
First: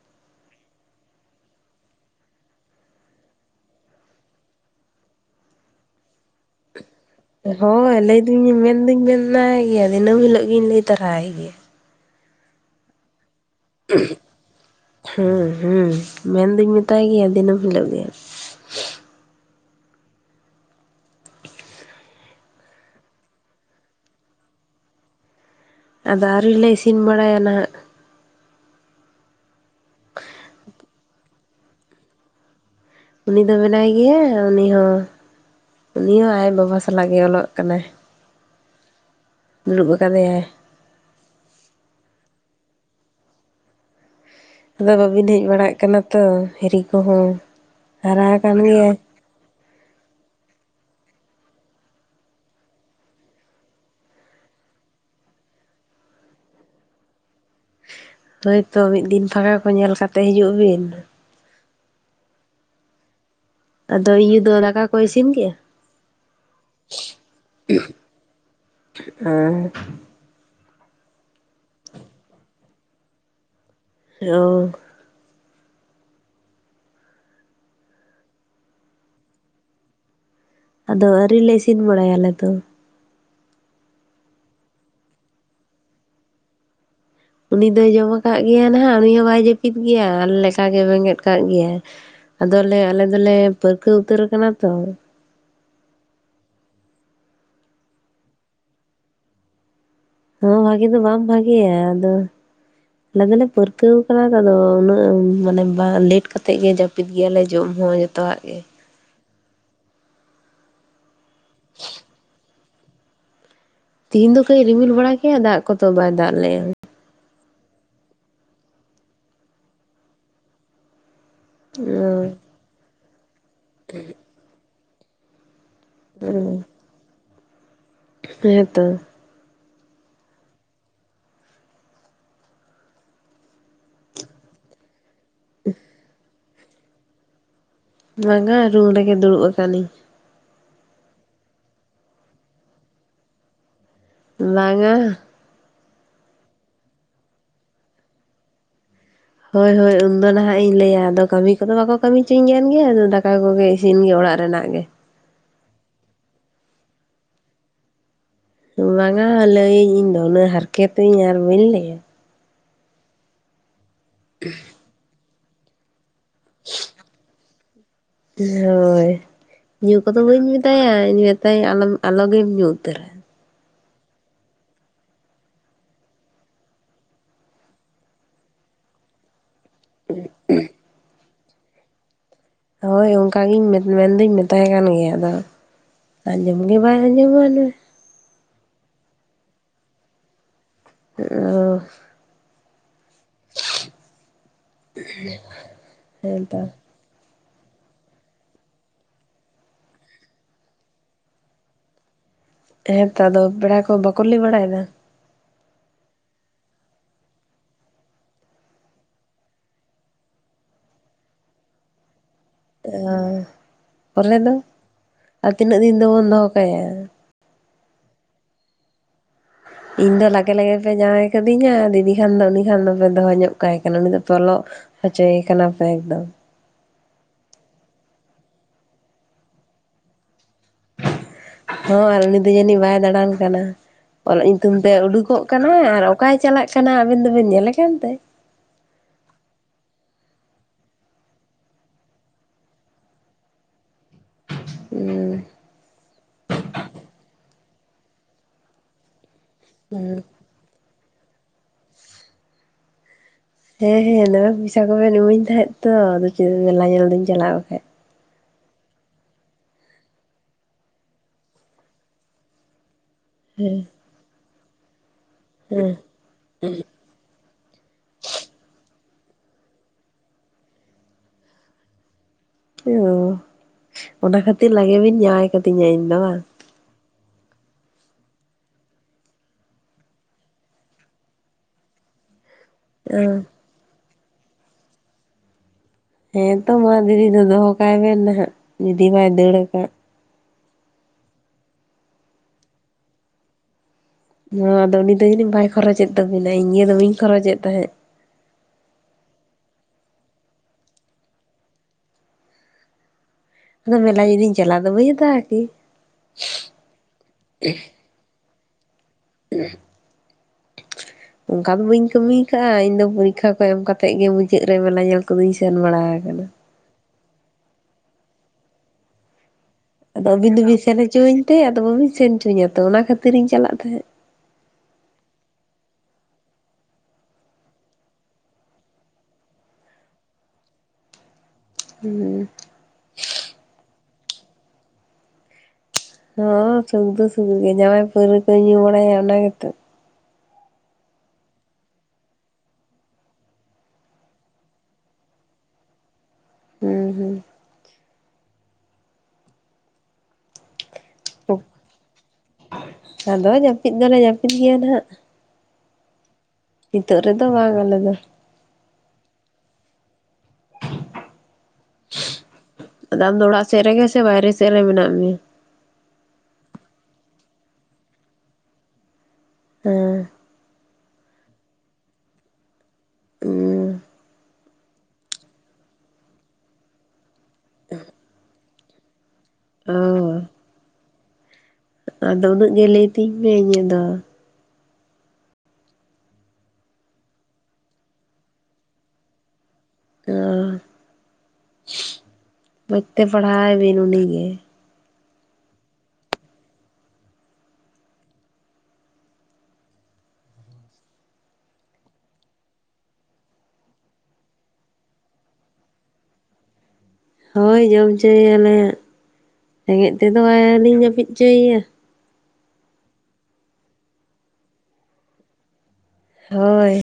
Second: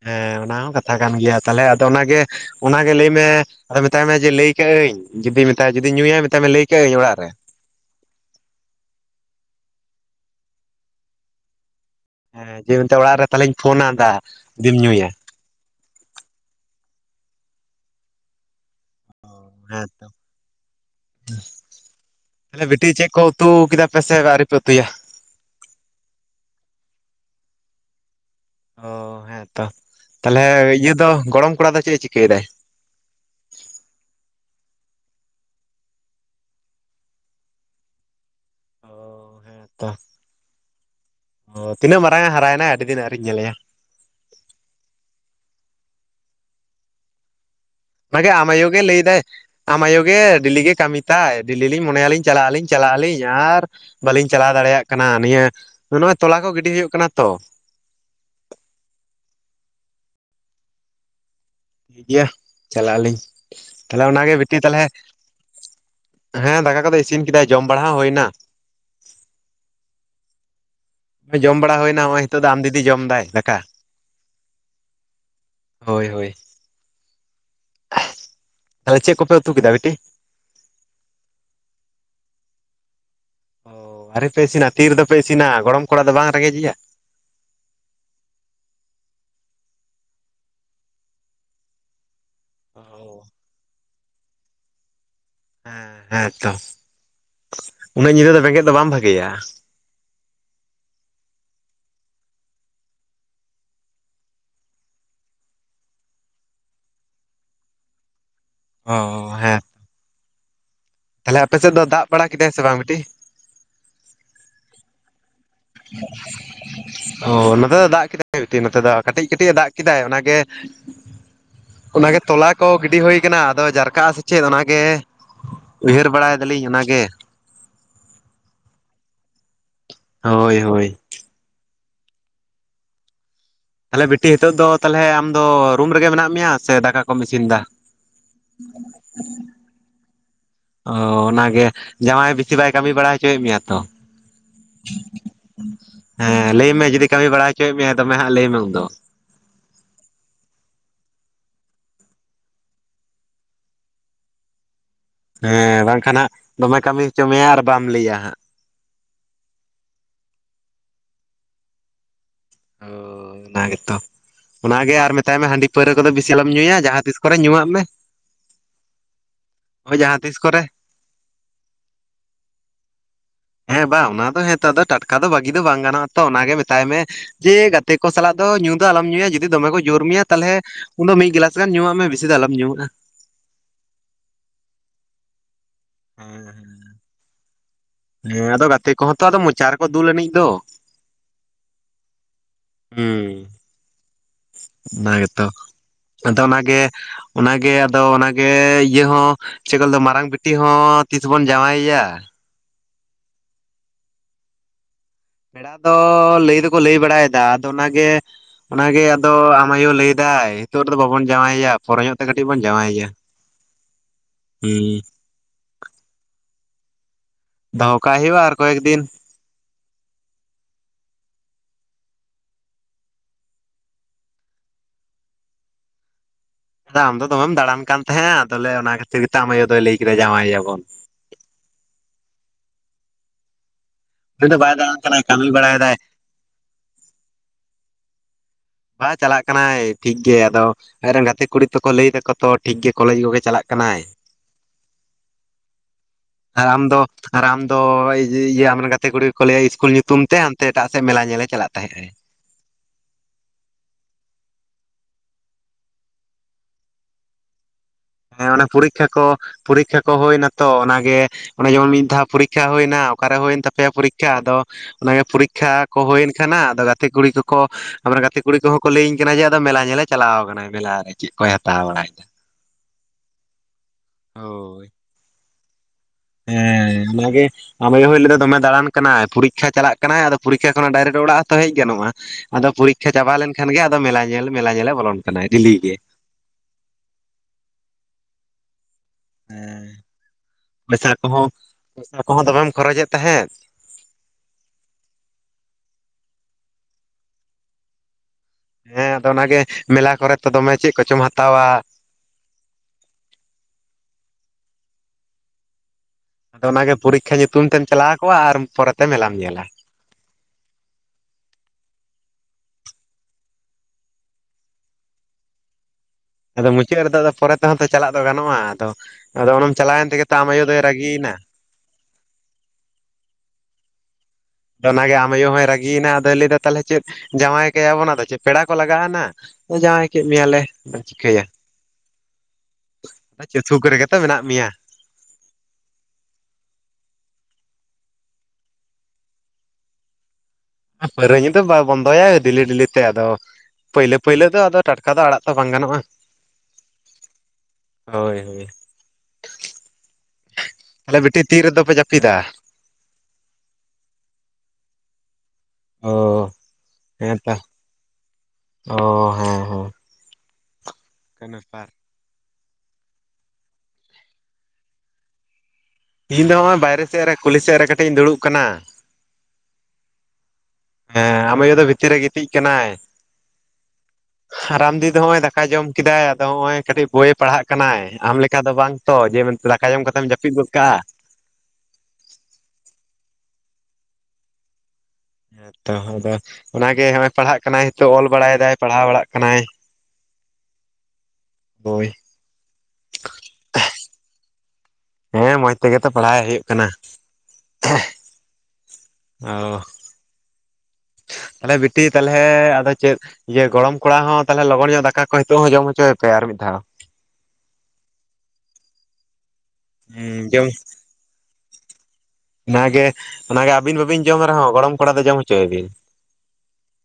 ᱦᱮᱸ ᱚᱱᱟ ᱦᱚᱸ ᱠᱟᱛᱷᱟ ᱠᱟᱱ ᱜᱮᱭᱟ ᱛᱟᱦᱚᱞᱮ ᱟᱫᱚ ᱚᱱᱟᱜᱮ ᱚᱱᱟᱜᱮ ᱞᱟᱹᱭ ᱢᱮ ᱟᱫᱚ ᱢᱮᱛᱟᱭ ᱢᱮ ᱡᱮ ᱞᱟᱹᱭ ᱠᱟᱜ ᱟᱹᱧ ᱡᱩᱫᱤ ᱢᱮᱛᱟᱭᱟ ᱡᱩᱫᱤ ᱧᱩᱭᱟ ᱢᱮᱛᱟᱭ ᱢᱮ ᱞᱟᱹᱭ ᱠᱟᱜᱟᱹᱧ ᱚᱲᱟᱜ ᱨᱮ,
ᱦᱳᱭ ᱞᱟᱹᱭᱫᱤᱧ ᱢᱮᱱᱫᱚᱧ ᱢᱮᱱᱟᱭ ᱜᱮᱭᱟ ᱫᱤᱱᱟᱹᱢ ᱦᱤᱞᱳᱜ ᱜᱤᱧ ᱞᱟᱹᱭ ᱛᱟᱨᱟᱭ ᱜᱮᱭᱟ᱾
ᱦᱮᱸ ᱡᱮ ᱮᱛᱮ ᱚᱲᱟᱜ ᱨᱮ ᱛᱟᱦᱚᱞᱮᱧ ᱯᱷᱳᱱᱟ ᱟᱫᱟ ᱡᱩᱫᱤ ᱧᱩᱭᱟ᱾
ᱦᱩᱸ ᱦᱩᱸ ᱢᱮᱱᱫᱚᱧ ᱢᱮᱛᱟᱭ ᱜᱮᱭᱟ ᱫᱤᱱᱟᱹᱢ ᱦᱤᱞᱳᱜ ᱜᱮ᱾
ᱦᱮᱸ ᱛᱚ ᱛᱟᱞᱦᱮ ᱵᱤᱴᱤ ᱪᱮᱫ ᱠᱚ ᱩᱛᱩ ᱠᱮᱫᱟ ᱯᱮ ᱥᱮ ᱟᱹᱣᱨᱤ ᱯᱮ ᱩᱛᱩᱭᱟ?
ᱟᱫᱟ ᱟᱹᱣᱨᱤ ᱞᱮ ᱤᱥᱤᱱ ᱵᱟᱲᱟᱭᱟ ᱱᱟᱦᱟᱜ᱾
ᱚ ᱦᱮᱸ ᱛᱚ ᱛᱟᱦᱚᱞᱮ ᱤᱭᱟᱹ ᱫᱚ ᱜᱚᱲᱚᱢ ᱠᱚᱲᱟ ᱫᱚ ᱪᱮᱫ ᱮ ᱪᱤᱠᱟᱹᱭᱮᱫᱟᱭ?
ᱩᱱᱤ ᱫᱚ ᱢᱮᱱᱟᱭ ᱜᱮᱭᱟ ᱩᱱᱤ ᱦᱚᱸ ᱩᱱᱤ ᱦᱚᱸ ᱟᱡ ᱵᱟᱵᱟ ᱥᱟᱞᱟᱜ ᱜᱮ ᱚᱞᱚᱜ ᱠᱟᱱᱟ᱾
ᱚ ᱦᱮᱸᱛᱚ
ᱫᱩᱲᱩᱵ ᱟᱠᱟᱫᱮᱭᱟᱭ,
ᱚ ᱛᱤᱱᱟᱹᱜ ᱢᱟᱨᱟᱝᱮ ᱦᱟᱨᱟᱭᱮᱱᱟ ᱟᱹᱰᱤ ᱫᱤᱱ ᱟᱣᱨᱤᱧ ᱧᱮᱞᱮᱭᱟ?
ᱟᱫᱚ ᱵᱟᱹᱵᱤᱱ ᱦᱮᱡ ᱵᱟᱲᱟᱜ ᱠᱟᱱᱟ ᱛᱚ ᱦᱤᱨᱤ ᱠᱚᱦᱚᱸ? ᱦᱟᱨᱟ
ᱚᱱᱟᱜᱮ ᱟᱢ
ᱟᱠᱟᱱ
ᱟᱭᱳ ᱜᱮ
ᱜᱮᱭᱟᱭ᱾
ᱞᱟᱹᱭᱫᱟᱭ, ᱟᱢ ᱟᱭᱳ ᱜᱮ ᱰᱮᱞᱤ ᱜᱮ ᱠᱟᱹᱢᱤ ᱛᱟᱭ ᱰᱮᱞᱤ ᱞᱤᱧ ᱢᱚᱱᱮᱭᱟᱞᱤᱧ ᱪᱟᱞᱟᱜ ᱟᱹᱞᱤᱧ ᱪᱟᱞᱟᱜ ᱟᱹᱞᱤᱧ ᱟᱨ ᱵᱟᱹᱞᱤᱧ ᱪᱟᱞᱟᱣ ᱫᱟᱲᱮᱭᱟᱜ ᱠᱟᱱᱟ ᱱᱤᱭᱟᱹ ᱱᱚᱜᱼᱚᱭ ᱛᱚᱞᱟ ᱠᱚ ᱜᱤᱰᱤ ᱦᱩᱭᱩᱜ ᱠᱟᱱᱟ ᱛᱚ,
ᱦᱳᱭᱛᱚ ᱢᱤᱫ ᱫᱤᱱ ᱯᱷᱟᱠᱟ ᱠᱚ ᱧᱮᱞ ᱠᱟᱛᱮ ᱦᱤᱡᱩᱜ ᱵᱤᱱ?
ᱴᱷᱤᱠ ᱜᱮᱭᱟ ᱪᱟᱞᱟᱜ ᱟᱹᱞᱤᱧ᱾ ᱛᱟᱞᱦᱮ
ᱟᱫᱚ
ᱚᱱᱟᱜᱮ
ᱟᱭᱩ ᱫᱚ
ᱵᱤᱴᱤ ᱛᱟᱞᱦᱮ
ᱫᱟᱠᱟ ᱠᱚ ᱤᱥᱤᱱ ᱠᱮᱜᱼᱟ?
ᱦᱮᱸ ᱫᱟᱠᱟ ᱠᱚᱫᱚ ᱤᱥᱤᱱ ᱠᱮᱫᱟᱭ ᱡᱚᱢ ᱵᱟᱲᱟ ᱦᱚᱸ ᱦᱩᱭ ᱮᱱᱟ᱾
ᱦᱮᱸ
ᱡᱚᱢ ᱵᱟᱲᱟ ᱦᱩᱭᱮᱱᱟ ᱱᱚᱜ ᱚᱭ ᱱᱤᱛᱚᱜ ᱫᱚ ᱟᱢ ᱫᱤᱫᱤ ᱡᱚᱢ ᱫᱟᱭ ᱫᱟᱠᱟ ᱾
ᱚ
ᱦᱳᱭ ᱦᱳᱭ ᱾ ᱛᱟᱦᱚᱞᱮ ᱪᱮᱫ ᱠᱚᱯᱮ ᱩᱛᱩ ᱠᱮᱫᱟ ᱵᱤᱴᱤ?
ᱟᱫᱚ ᱟᱹᱨᱤᱞᱮ ᱤᱥᱤᱱ ᱵᱟᱲᱟᱭᱟ ᱟᱞᱮ ᱫᱚ ᱾
ᱟᱨᱤ ᱯᱮ ᱤᱥᱤᱱᱟ ᱛᱤ ᱨᱮᱯᱮ ᱤᱥᱤᱱᱟ ᱜᱚᱲᱚᱢ ᱠᱚᱲᱟ ᱫᱚ ᱵᱟᱝ ᱨᱮᱜᱮᱡ ᱮᱭᱟ?
ᱩᱱᱤ ᱫᱚᱭ ᱡᱚᱢ ᱠᱟᱫ ᱜᱮᱭᱟ ᱱᱟᱦᱟᱜ ᱩᱱᱤ ᱦᱚᱸ ᱵᱟᱭ ᱡᱟᱹᱯᱤᱫ ᱜᱮᱭᱟ ᱟᱞᱮ ᱞᱮᱠᱟᱜᱮ ᱵᱮᱸᱜᱮᱫ ᱠᱟᱜ ᱜᱮᱭᱟ ᱾ ᱟᱫᱚᱞᱮ ᱟᱞᱮ
ᱚ
ᱫᱚᱞᱮ ᱯᱟᱹᱨᱠᱟᱹ ᱩᱛᱟᱹᱨ ᱟᱠᱟᱱᱟ ᱛᱚ ᱾
ᱦᱮᱸ ᱦᱮᱸᱛᱚ ᱩᱱᱟᱹᱜ ᱧᱤᱫᱟᱹ ᱫᱚ ᱵᱮᱸᱜᱮᱫ ᱫᱚ ᱵᱟᱝ ᱵᱷᱟᱜᱮᱤᱭᱟ ᱾
ᱦ ᱵᱷᱟᱜᱤ ᱫᱚ ᱵᱟᱝᱢ ᱵᱷᱟᱜᱮᱤᱭᱟ ᱟᱫᱚ, ᱟᱞᱮ ᱫᱚᱞᱮ ᱯᱟᱹᱨᱠᱟᱹᱣ ᱠᱟᱱᱟ ᱟᱫᱚ ᱩᱱᱟᱹᱜ ᱢᱟᱱᱮ ᱵᱟᱝ ᱞᱮᱴ ᱠᱟᱛᱮᱫ ᱜᱮ ᱡᱟᱹᱯᱤᱫ ᱜᱮᱭᱟᱞᱮ ᱡᱚᱢ ᱦᱚᱸᱚᱛ ᱾ ᱡᱚᱛᱚᱣᱟᱜ ᱜᱮ ᱾
ᱚ ᱦᱮᱸ ᱛᱟᱦᱚᱞᱮ ᱟᱯᱮ ᱥᱮᱫ ᱫᱚ ᱫᱟᱜ ᱵᱟᱲᱟ ᱠᱮᱫᱮᱟᱭ ᱥᱮ ᱵᱟᱝ ᱵᱤᱴᱤ ᱾
ᱛᱤᱦᱤᱧ ᱫᱚ ᱠᱟᱹᱡ ᱨᱤᱢᱤᱞ ᱵᱟᱲᱟ ᱠᱮᱭᱟ ᱫᱟᱜ ᱠᱚᱫᱚ ᱵᱟᱭ ᱫᱟᱜ ᱞᱮ-ᱟ ᱾
ᱚ ᱱᱚᱛᱮ ᱫᱚ ᱫᱟᱜ ᱠᱮᱫᱟᱭ ᱱᱚᱛᱮ ᱫᱚ ᱠᱟᱹᱴᱤᱡ ᱠᱟᱹᱴᱤᱡ ᱮ ᱫᱟᱜ ᱠᱮᱫᱟᱭ ᱚᱱᱟᱜᱮ ᱚᱱᱟᱜᱮ ᱛᱚᱞᱟ
ᱚ
ᱠᱚ ᱜᱤᱰᱤ ᱦᱩᱭ ᱠᱟᱱᱟ ᱟᱫᱚ ᱡᱟᱨᱠᱟᱜᱼᱟ ᱥᱮ ᱪᱮᱫ ᱚᱱᱟᱜᱮ! ᱩᱭᱦᱟᱹᱨ ᱵᱟᱲᱟᱭ ᱫᱟᱞᱤᱧ ᱚᱱᱟᱜᱮ ᱾
ᱦᱮᱸᱛᱚ ᱾
ᱦᱳᱭ ᱦᱳᱭ ᱾ ᱛᱟᱦᱚᱞᱮ ᱵᱤᱴᱤ ᱱᱤᱛᱚᱜ ᱫᱚ ᱛᱟᱦᱚᱞᱮ ᱟᱢ ᱫᱚ ᱨᱩᱢ ᱨᱮᱜᱮ ᱢᱮᱱᱟᱜ ᱢᱮᱭᱟ ᱥᱮ ᱫᱟᱠᱟ ᱠᱚᱢ ᱤᱥᱤᱱ ᱮᱫᱟ?
ᱵᱟᱝᱟ ᱨᱩᱢ ᱨᱮᱜᱮ ᱫᱩᱲᱩᱵ ᱟᱠᱟᱱᱟᱼᱤᱧ ᱾
ᱚ ᱚᱱᱟᱜᱮ ᱡᱟᱶᱟᱭ ᱵᱮᱥᱤ ᱵᱟᱭ ᱠᱟᱹᱢᱤ ᱵᱟᱲᱟ ᱦᱚᱪᱚᱭᱮᱫ ᱢᱮᱭᱟ ᱛᱚ?
ᱵᱟᱝᱜᱟ ᱾
ᱦᱮᱸ ᱞᱟᱹᱭ ᱢᱮ ᱡᱩᱫᱤ ᱠᱟᱹᱢᱤ ᱵᱟᱲᱟ ᱦᱚᱪᱚᱭᱮᱫ ᱢᱮᱭᱟ ᱫᱚᱢᱮ ᱦᱟᱸᱜ ᱞᱟᱹᱭ ᱢᱮ ᱩᱱᱫᱚ?
ᱦᱳᱭ ᱦᱳᱭ ᱩᱱᱫᱚ ᱱᱟᱦᱟᱜ ᱤᱧ ᱞᱟᱹᱭᱟ, ᱟᱫᱚ ᱠᱟᱹᱢᱤ ᱠᱚᱫᱚ ᱵᱟᱠᱚ ᱠᱟᱹᱢᱤ ᱦᱚᱪᱚᱧ ᱠᱟᱱ ᱜᱮᱭᱟ ᱟᱫᱚ ᱫᱟᱠᱟ ᱠᱚᱜᱮ ᱤᱥᱤᱱ ᱜᱮ ᱚᱲᱟᱜ ᱨᱮᱱᱟᱜ ᱜᱮ ᱾
ᱦᱮᱸ ᱵᱟᱝᱠᱷᱟᱱ ᱦᱟᱸᱜ, ᱫᱚᱢᱮ ᱠᱟᱹᱢᱤ ᱦᱚᱪᱚ ᱢᱮᱭᱟ ᱟᱨ ᱵᱟᱢ ᱞᱟᱹᱭᱟ ᱦᱟᱸᱜ᱾
ᱵᱟᱝᱟ ᱞᱟᱹᱭᱟᱹᱧ ᱤᱧᱫᱚ ᱩᱱᱟᱹᱜ ᱦᱟᱨᱠᱮᱛᱤᱧ ᱟᱨ ᱵᱟᱹᱧ ᱞᱟᱹᱭᱟ ᱾
ᱳ ᱚᱱᱟ ᱜᱮᱛᱚ᱾
[unintelligible]
ᱚᱱᱟᱜᱮ ᱟᱨ ᱢᱮᱛᱟᱭ ᱢᱮ ᱦᱟᱺᱰᱤ ᱯᱟᱹᱣᱨᱟᱹ ᱠᱚᱫᱚ ᱵᱤᱥᱤ ᱟᱞᱚᱢ ᱧᱩᱭᱟ ᱡᱟᱦᱟᱸ ᱛᱤᱥ ᱠᱚᱨᱮ ᱧᱩᱣᱟᱜ ᱢᱮ ᱾
ᱦᱳᱭ,
ᱳᱭ
ᱧᱩ
ᱡᱟᱦᱟᱸ
ᱠᱚᱫᱚ
ᱛᱤᱥ
ᱵᱟᱹᱧ
ᱠᱚᱨᱮ
ᱢᱮᱛᱟᱭᱟ ᱤᱧ ᱢᱮᱛᱟᱭ ᱟᱞᱚᱢ ᱟᱞᱚᱜᱮᱢ ᱧᱩ ᱩᱛᱟᱹᱨᱟ ᱾
ᱦᱮᱸ ᱵᱟᱝ ᱚᱱᱟ ᱫᱚ ᱦᱮᱸᱛᱚ ᱴᱟᱴᱠᱟ ᱫᱚ ᱵᱟᱹᱜᱤ ᱫᱚ ᱵᱟᱝ ᱜᱟᱱᱚᱜᱼᱟ ᱛᱚ ᱚᱱᱟᱜᱮ ᱢᱮᱛᱟᱭ ᱢᱮ ᱾ ᱡᱮ ᱜᱟᱛᱮ ᱠᱚ ᱥᱟᱞᱟᱜ ᱫᱚ ᱧᱩ ᱫᱚ ᱟᱞᱚᱢ ᱧᱩᱭᱟ ᱡᱩᱫᱤ ᱫᱚᱢᱮ ᱠᱚ ᱡᱳᱨ ᱢᱮᱭᱟ ᱛᱟᱞᱦᱮ, ᱩᱱ ᱫᱚ ᱢᱤᱫ ᱜᱞᱟᱥ ᱜᱟᱱ ᱧᱩᱣᱟᱜ ᱢᱮ ᱾ ᱵᱤᱥᱤ ᱫᱚ ᱟᱞᱚᱢ ᱧᱩᱣᱟ ᱾
ᱦᱳᱭ ᱚᱱᱠᱟᱜᱮᱧ ᱢᱮ-ᱢᱮᱱᱫᱩᱧ ᱢᱮᱛᱟᱭ ᱠᱟᱱ ᱜᱮᱭᱟ ᱟᱫᱚ ᱾ ᱟᱸᱡᱚᱢ ᱜᱮ ᱵᱟᱭ ᱟᱸᱡᱚᱢᱟ ᱱᱩᱭ ᱾
ᱦᱮᱸ, ᱟᱫᱚ ᱜᱟᱛᱮ ᱠᱚᱦᱚᱸ ᱛᱚ ᱟᱫᱚ ᱢᱚᱪᱟ ᱨᱮᱠᱚ ᱫᱩᱞ ᱟᱱᱤᱡ ᱫᱚ ᱾
[unintelligible] ᱳ
ᱦᱩᱸ ᱚᱱᱟ ᱜᱮᱛᱚ, ᱟᱫᱚ
ᱦᱮᱸᱛᱚ
ᱚᱱᱟᱜᱮ ᱚᱱᱟᱜᱮ ᱟᱫᱚ ᱚᱱᱟᱜᱮ ᱤᱭᱟᱹ ᱦᱚᱸ, ᱪᱮᱫ ᱠᱚ ᱫᱚ ᱢᱟᱨᱟᱝ ᱵᱤᱴᱤ ᱦᱚᱸ ᱛᱤᱥ ᱵᱚᱱ ᱡᱟᱶᱟᱭᱟ?
ᱦᱮᱸᱛᱚ ᱟᱫᱚ, ᱯᱮᱲᱟ ᱠᱚ ᱵᱟᱠᱚ ᱞᱟᱹᱭ ᱵᱟᱲᱟᱭᱫᱟ?
ᱯᱮᱲᱟ ᱫᱚ ᱞᱟᱹᱭ ᱫᱚᱠᱚ ᱞᱟᱹᱭ ᱵᱟᱲᱟᱭᱫᱟ ᱟᱫᱚ ᱚᱱᱟᱜᱮ ᱚᱱᱟᱜᱮ ᱟᱫᱚ ᱟᱢ ᱟᱭᱳ ᱞᱟᱹᱭᱫᱟᱭ ᱱᱤᱛᱚᱜ ᱨᱮᱫᱚ ᱵᱟᱵᱚᱱ ᱡᱟᱶᱟᱭᱟ ᱯᱚᱨᱮ ᱧᱚᱜ ᱠᱟᱹᱴᱤᱡ ᱵᱚᱱ ᱡᱟᱶᱟᱭᱟ,
ᱯᱚᱨᱮ ᱫᱚ
ᱦᱩᱸ
ᱟᱨ ᱛᱤᱱᱟᱹᱜ ᱫᱤᱱ ᱫᱚᱵᱚᱱ ᱫᱚᱦᱚ ᱠᱟᱭᱟ?
ᱫᱚᱦᱚ ᱠᱟᱜ ᱦᱳᱭᱳᱜ ᱟᱨ ᱠᱚᱭᱮᱠ ᱫᱤᱱ ᱾
ᱤᱧ ᱫᱚ ᱞᱟᱜᱮ-ᱞᱟᱜᱮ ᱯᱮ ᱡᱟᱶᱟᱭ ᱠᱟᱹᱫᱤᱧᱟ ᱫᱤᱫᱤ ᱠᱷᱟᱱ ᱫᱚ ᱩᱱᱤ ᱠᱷᱟᱱ ᱫᱚᱯᱮ ᱫᱚᱦᱚ ᱧᱚᱜ ᱠᱟᱭ ᱠᱟᱱᱟ ᱩᱱᱤ ᱫᱚ ᱯᱚᱞᱚᱜ ᱦᱚᱪᱚᱭᱮ ᱠᱟᱱᱟ ᱯᱮ ᱮᱠᱫᱚᱢ᱾
ᱟᱫᱚ ᱟᱢ ᱫᱚᱢᱮᱢ ᱫᱟᱬᱟᱱ ᱠᱟᱱ ᱛᱟᱦᱮᱸᱜᱼᱟ, ᱟᱫᱚᱞᱮ ᱚᱱᱟ ᱠᱷᱟᱹᱛᱤᱨ ᱜᱮᱛᱮ ᱟᱢ ᱟᱭᱳ ᱫᱚᱭ ᱞᱟᱹᱭ ᱠᱮᱫᱟ ᱡᱟᱣᱟᱭᱟᱵᱚᱱ᱾
ᱦᱚᱸ ᱟᱨ ᱩᱱᱤ ᱫᱚ ᱡᱟᱹᱱᱤᱡ ᱵᱟᱭ ᱫᱟᱬᱟᱱ ᱠᱟᱱᱟ᱾ ᱚᱞᱚᱜ
ᱩᱱᱤ ᱫᱚ ᱵᱟᱭ
ᱧᱩᱛᱩᱢ ᱛᱮ
ᱫᱟᱬᱟᱱ ᱠᱟᱱᱟᱭ
ᱩᱰᱩᱠᱚᱜ
ᱠᱟᱹᱢᱤ
ᱠᱟᱱᱟ
ᱵᱟᱲᱟᱭᱮᱫᱟᱭ
ᱟᱨ ᱚᱠᱟᱭ ᱪᱟᱞᱟᱜ ᱠᱟᱱᱟ ᱟᱵᱤᱱ ᱫᱚᱵᱤᱱ ᱧᱮᱞᱮ ᱠᱟᱱᱟᱱ ᱛᱮ?
ᱯᱟᱲᱦᱟᱜ ᱮ ᱪᱟᱞᱟᱜ ᱠᱟᱱᱟᱭ, ᱴᱷᱤᱠ ᱜᱮ ᱟᱫᱚ ᱟᱡ ᱨᱮᱱ ᱜᱟᱛᱮ ᱠᱩᱲᱤ ᱛᱚᱠᱚ ᱞᱟᱹᱭ ᱫᱟᱠᱚ ᱛᱚ ᱴᱷᱤᱠ ᱜᱮ ᱠᱚᱞᱮᱡᱽ ᱠᱚᱜᱮ ᱪᱟᱞᱟᱜ ᱠᱟᱱᱟᱭ᱾
ᱦᱩᱸ
ᱟᱨ ᱟᱢ ᱫᱚ ᱟᱢ ᱛᱚ ᱤ-ᱤᱭᱟᱹ ᱟᱢ ᱨᱮᱱ ᱜᱟᱛᱮ ᱠᱩᱲᱤ ᱠᱚ ᱠᱚ ᱞᱟᱹᱭᱟ ᱤᱥᱠᱩᱞ
ᱦᱩᱸ
ᱧᱩᱛᱩᱢ ᱛᱮ ᱦᱟᱱᱛᱮ ᱮᱴᱟᱜ ᱥᱮᱫ ᱢᱮᱞᱟ ᱧᱮᱞᱮ ᱪᱟᱞᱟᱜ ᱛᱟᱦᱮᱸᱜ ᱟᱭ᱾
ᱦᱮᱸ ᱦᱮᱸ ᱱᱚᱣᱟ ᱯᱚᱭᱥᱟ ᱠᱚᱵᱮᱱ ᱤᱢᱟᱹᱧ ᱛᱟᱦᱮᱸᱫ ᱛᱚ ᱟᱫᱚ ᱪᱮᱫ ᱢᱮᱞᱟ ᱧᱮᱞ ᱫᱩᱧ ᱪᱟᱞᱟᱜ ᱵᱟᱠᱷᱟᱡ᱾
ᱦᱮᱸ ᱚᱱᱮ ᱯᱩᱨᱤᱠᱠᱷᱟ ᱠᱚ, ᱯᱚᱨᱤᱠᱠᱷᱟ ᱠᱚ ᱦᱩᱭᱱᱟ ᱛᱚ ᱚᱱᱟᱜᱮ ᱚᱱᱮ ᱡᱮᱢᱚᱱ ᱢᱤᱫ ᱫᱷᱟᱣ ᱯᱩᱨᱤᱠᱠᱷᱟ ᱦᱩᱭᱱᱟ᱾ ᱚᱠᱟᱨᱮ ᱦᱳᱭᱮᱱ
ᱦᱮᱸ
ᱛᱟᱯᱮᱭᱟ ᱯᱩᱨᱤᱠᱠᱷᱟ ᱟᱫᱚ, ᱚᱱᱟᱜᱮ ᱯᱚᱨᱤᱠᱠᱷᱟ ᱠᱚ
ᱦᱮᱸ
ᱦᱩᱭᱮᱱ ᱠᱷᱟᱱ ᱟᱫᱚ ᱜᱟᱛᱮ ᱠᱩᱲᱤ ᱠᱚᱠᱚ ᱟᱢ ᱨᱮᱱ ᱜᱟᱛᱮ ᱠᱩᱲᱤ ᱠᱚᱦᱚᱸ ᱠᱚ ᱞᱟᱹᱭᱟᱹᱧ ᱠᱟᱱᱟ, ᱡᱮ ᱟᱫᱚ ᱢᱮᱞᱟ ᱧᱮᱞᱮ ᱪᱟᱞᱟᱣ ᱠᱟᱱᱟᱭ ᱢᱮᱞᱟᱨᱮ ᱪᱮᱫ ᱠᱚᱭ ᱦᱟᱛᱟᱣ ᱵᱟᱲᱟᱭ᱾ᱫᱟ
ᱚ ᱚᱱᱟ ᱠᱷᱟᱹᱛᱤᱨ
ᱦᱳᱭ
ᱞᱟᱜᱮ ᱵᱤᱱ ᱡᱟᱶᱟᱭ ᱠᱟᱫᱤᱧᱟ ᱤᱧ ᱫᱚ ᱵᱟᱝ᱾
ᱦᱮᱸ ᱚᱱᱟᱜᱮ ᱟᱵᱚᱭ ᱦᱚᱸᱭ ᱞᱟᱹᱭ ᱮᱫᱟ ᱫᱚᱢᱮ ᱫᱟᱬᱟᱱ ᱠᱟᱱᱟᱭ, ᱯᱩᱨᱤᱠᱠᱷᱟ ᱪᱟᱞᱟᱜ ᱠᱟᱱᱟᱭ ᱟᱫᱚ ᱯᱩᱨᱤᱠᱠᱷᱟ ᱠᱷᱚᱱᱟᱜ ᱰᱟᱭᱨᱮᱠᱴ ᱚᱲᱟᱜ ᱦᱚᱸᱛᱚ ᱦᱮᱡ ᱜᱟᱱᱚᱜᱼᱟ᱾ ᱟᱫᱚ ᱯᱚᱨᱤᱠᱠᱷᱟ
ᱚ
ᱪᱟᱵᱟ ᱞᱮᱱᱠᱷᱟᱱ ᱜᱮ ᱟᱫᱚ ᱢᱮᱞᱟ ᱧᱮᱞ ᱢᱮᱞᱟ ᱧᱮᱞᱮ ᱵᱚᱞᱚᱱ ᱠᱟᱱᱟ ᱰᱮᱞᱤ ᱜᱮ᱾
ᱦᱮᱸᱛᱚ ᱢᱟ ᱫᱤᱫᱤ ᱫᱚ ᱫᱚᱦᱚ ᱠᱟᱭ ᱵᱮᱱ ᱱᱟᱦᱟᱜ, ᱡᱩᱫᱤ ᱵᱟᱭ ᱫᱟᱹᱲ
ᱦᱮᱸ
ᱠᱟᱜ᱾
ᱯᱚᱭᱥᱟ ᱠᱚᱦᱚᱸ, ᱯᱚᱭᱥᱟ ᱠᱚᱦᱚᱸ ᱫᱚᱢᱮᱢ ᱠᱷᱚᱨᱚᱪᱮᱜ ᱛᱟᱦᱮᱸᱜ᱾
ᱚ ᱟᱫᱚ ᱩᱱᱤ ᱫᱚ ᱡᱟᱹᱱᱤᱡ ᱵᱟᱭ ᱠᱷᱚᱨᱚᱪᱮᱜ ᱛᱟᱵᱤᱱᱟ ᱤᱧᱜᱮ ᱫᱚᱢᱟᱹᱧ ᱠᱷᱚᱨᱚᱪᱮᱜ ᱛᱟᱦᱮᱸᱜ᱾
ᱦᱮᱸ ᱟᱫᱚ ᱚᱱᱟᱜᱮ ᱢᱮᱞᱟ ᱠᱚᱨᱮ ᱛᱚ ᱫᱚᱢᱮ ᱪᱮᱫ ᱠᱚᱪᱚᱢ ᱦᱟᱛᱟᱣᱟ᱾
ᱟᱫᱚ ᱢᱮᱞᱟ ᱡᱩᱫᱤᱧ ᱪᱟᱞᱟᱜ ᱟᱫᱚ ᱵᱟᱹᱧ ᱦᱟᱛᱟᱣᱟ ᱠᱤ᱾
ᱟᱫᱚ ᱚᱱᱟᱜᱮ ᱯᱚᱨᱤᱠᱠᱷᱟ ᱧᱩᱛᱩᱢ ᱛᱮᱢ ᱪᱟᱞᱟᱣ ᱠᱚᱜᱼᱟ, ᱟᱨ ᱯᱚᱨᱮᱛᱮ ᱢᱮᱞᱟᱢ ᱧᱮᱞᱟ᱾
ᱚᱝᱠᱟ ᱫᱚ ᱵᱟᱹᱧ ᱠᱟᱹᱢᱤ ᱟᱠᱟᱫᱟᱼᱟ ᱤᱧᱫᱚ ᱯᱚᱨᱤᱠᱷᱟ ᱠᱚ ᱮᱢ ᱠᱟᱛᱮᱫ ᱜᱮ ᱢᱩᱪᱟᱹᱫ ᱨᱮ ᱢᱮᱞᱟ ᱧᱮᱞ ᱠᱚᱫᱚᱧ ᱥᱮᱱ ᱵᱟᱲᱟ ᱠᱟᱱᱟ᱾
ᱟᱫᱚ ᱢᱩᱪᱟᱹᱫ ᱨᱮᱫᱚ ᱟᱫᱚ ᱯᱚᱨᱮ ᱛᱮᱦᱚᱸ ᱛᱚ ᱪᱟᱞᱟᱜ ᱫᱚ ᱜᱟᱱᱚᱜᱼᱟ, ᱟᱫᱚ ᱟᱫᱚ ᱚᱱᱮᱢ ᱪᱟᱞᱟᱣᱮᱱ ᱛᱮᱜᱮ
ᱟᱫᱚ
ᱛᱚ ᱟᱢ
ᱟᱹᱵᱤᱱ
ᱟᱭᱳ
ᱫᱚᱵᱤᱱ
ᱫᱚᱭ
ᱥᱮᱱ
ᱨᱟᱹᱜᱤᱭᱱᱟ᱾
ᱦᱚᱪᱚᱣᱟᱹᱧ ᱛᱮ ᱟᱫᱚ ᱵᱟᱵᱤᱱ ᱥᱮᱱ ᱚᱪᱚᱧᱟ ᱛᱚ ᱚᱱᱟ ᱠᱷᱟᱹᱛᱤᱨ ᱤᱧ ᱪᱟᱞᱟᱜ ᱛᱟᱦᱮᱸᱜ᱾
ᱟᱫᱚ ᱚᱱᱟᱜᱮ ᱟᱢ ᱟᱭᱳ ᱦᱚᱸᱭ ᱨᱟᱹᱜᱤᱭᱮᱱᱟ ᱟᱫᱚᱭ ᱞᱟᱹᱭᱫᱟ ᱛᱟᱦᱚᱞᱮ ᱪᱮᱫ, ᱡᱟᱶᱟᱭ ᱠᱟᱭᱟᱵᱚᱱ ᱟᱫᱚ ᱪᱮᱫ ᱯᱮᱲᱟ ᱠᱚ ᱞᱟᱜᱟᱜᱼᱟ ᱱᱟ᱾ ᱡᱟᱶᱟᱭ ᱠᱮᱫ ᱢᱮᱭᱟᱞᱮ ᱪᱤᱠᱟᱹᱭᱟ᱾
ᱦᱩᱸ
ᱟᱫᱚ ᱪᱮᱫ ᱥᱩᱠ ᱨᱮᱜᱮᱛᱚ ᱢᱮᱱᱟᱜ ᱢᱮᱭᱟ
ᱦᱚ ᱥᱩᱠ ᱫᱚ ᱥᱩᱠ ᱜᱮ ᱡᱟᱶᱟᱭ ᱯᱟᱹᱣᱨᱟᱹ ᱠᱚᱭ ᱧᱩ ᱵᱟᱲᱟᱭᱟ ᱚᱱᱟ ᱜᱮᱛᱚ
ᱯᱟᱹᱣᱨᱟᱹ ᱧᱩ ᱫᱚ ᱵᱟᱭ ᱵᱚᱱᱫᱚᱭᱟ ᱰᱮᱞᱤ ᱰᱮᱞᱤ ᱛᱮ ᱟᱫᱚ ᱯᱟᱹᱭᱞᱟᱹ ᱯᱟᱹᱭᱞᱟᱹ ᱫᱚ ᱟᱫᱚ ᱴᱟᱴᱠᱟ ᱫᱚ ᱟᱲᱟᱜ ᱛᱚ ᱵᱟᱝ ᱜᱟᱱᱚᱜᱼᱟ
ᱦᱩᱸ ᱦᱩᱸ
ᱦᱳᱭ ᱦᱳᱭ ᱛᱟᱦᱚᱞᱮ ᱵᱤᱴᱤ ᱛᱤ
ᱦᱩᱸ
ᱨᱮᱫᱚ ᱯᱮ ᱡᱟᱹᱯᱤᱫᱟ
ᱟᱫᱚ ᱡᱟᱹᱯᱤᱫ ᱫᱚᱞᱮ ᱡᱟᱹᱯᱤᱫ ᱜᱮᱭᱟ ᱱᱟᱜ
ᱳ
ᱦᱤᱛᱚᱜ ᱨᱮᱫᱚ ᱵᱟᱝ ᱟᱞᱮ ᱫᱚ
ᱚ ᱦᱮ ᱦᱮ ᱤᱱᱠᱟᱱ ᱵᱮᱯᱟᱨ
ᱟᱫᱚ ᱟᱢ ᱫᱚ ᱚᱲᱟᱜ ᱥᱮᱫ ᱨᱮᱜᱮ ᱥᱮ ᱵᱟᱭᱨᱮ ᱥᱮᱫ ᱨᱮ ᱢᱮᱱᱟᱜ ᱢᱮᱭᱟ
ᱤᱧ ᱫᱚ ᱦᱚᱜᱼᱚᱭ ᱵᱟᱭᱨᱮ ᱥᱮᱫ ᱨᱮ ᱠᱩᱞᱤ ᱥᱮᱫ ᱨᱮ ᱠᱟᱹᱴᱤᱡ ᱤᱧ ᱫᱩᱲᱩᱵ ᱠᱟᱱᱟ
ᱦᱮᱸ
ᱦᱮᱸ ᱟᱢ ᱟᱭᱳ ᱫᱚ ᱵᱷᱤᱛᱤᱨ ᱨᱮ ᱜᱤᱛᱤᱡ ᱠᱟᱱᱟᱭ
[unintelligible]
ᱦᱟᱨ ᱟᱢ ᱫᱤᱫᱤ ᱦᱚᱸᱜ ᱚᱭ ᱫᱟᱠᱟ ᱡᱚᱢ ᱠᱮᱫᱟᱭ ᱟᱫᱚ ᱱᱚᱜ ᱚᱭ ᱠᱟᱹᱴᱤᱡ ᱵᱳᱭᱮ ᱯᱟᱲᱦᱟᱜ ᱠᱟᱱᱟᱭ ᱟᱢ ᱞᱮ ᱠᱟ ᱫᱚ ᱵᱟᱝ ᱛᱚ ᱡᱮ ᱫᱟᱠᱟ ᱡᱚᱢ ᱠᱟᱛᱮᱢ
ᱚ
ᱡᱟᱹᱯᱤᱫ ᱜᱚᱫ ᱠᱟᱜᱼᱟ
ᱟᱫᱚ ᱩᱱᱟᱹᱜ ᱜᱮ ᱞᱟᱹᱭᱛᱤᱧ ᱢᱮ ᱤᱧᱟᱜ ᱫᱚ
ᱦᱮᱸᱛᱚ ᱟᱫᱚ ᱚᱱᱟᱜᱮ ᱦᱚᱜᱼᱚᱭ ᱯᱟᱲᱦᱟᱜ ᱠᱟᱱᱟᱭ ᱦᱤᱛᱳᱜ ᱚᱞ ᱵᱟᱲᱟᱭ ᱫᱟᱭ ᱯᱟᱲᱦᱟᱣ ᱵᱟᱲᱟᱜ ᱠᱟᱱᱟᱭ
ᱚ
ᱦᱳᱭ
ᱢᱚᱸᱡᱽ ᱛᱮ ᱯᱟᱲᱦᱟᱣ ᱮ ᱵᱤᱱ ᱩᱱᱤ ᱜᱮ
ᱦᱮᱸ ᱢᱚᱸᱡᱽ ᱛᱮᱜᱮ ᱛᱚ ᱯᱟᱲᱦᱟᱣ ᱮ ᱦᱩᱭᱩᱜ ᱠᱟᱱᱟ ᱚ
[inaudible]
ᱛᱟᱞᱦᱮ ᱵᱤᱴᱤ ᱛᱟᱞᱦᱮ ᱟᱫᱚ ᱪᱮᱫ ᱤᱭᱟᱹ ᱜᱚᱲᱚᱢ ᱠᱚᱲᱟ ᱦᱚᱸ ᱛᱟᱦᱚᱞᱮ ᱞᱚᱜᱚᱱ ᱧᱚᱜ ᱫᱟᱠᱟ ᱠᱚ ᱦᱤᱛᱚᱜ ᱦᱚᱸ ᱡᱚᱢ ᱦᱚᱪᱚᱭᱮᱯᱮ ᱟᱨ ᱢᱤᱫ ᱫᱷᱟᱣ
ᱦᱳᱭ ᱡᱚᱢ ᱦᱚᱪᱚᱭ ᱭᱟᱞᱮ ᱨᱮᱸᱜᱮᱡ
ᱦᱩᱸ
ᱛᱮᱫᱚ
ᱡᱚᱢ
ᱵᱟᱞᱤᱧ ᱡᱟᱹᱯᱤᱫ ᱪᱚᱭᱭᱟ
ᱚᱱᱟ ᱜᱮ ᱚᱱᱟ ᱜᱮ ᱟᱹᱵᱤᱱ ᱵᱟᱹᱵᱤᱱ ᱡᱚᱢ ᱨᱮᱦᱚᱸ ᱜᱚᱲᱚᱢ ᱠᱚᱲᱟ ᱫᱚ ᱡᱚᱢ ᱦᱚᱪᱚᱭᱮᱵᱤᱱ
ᱦᱳᱭ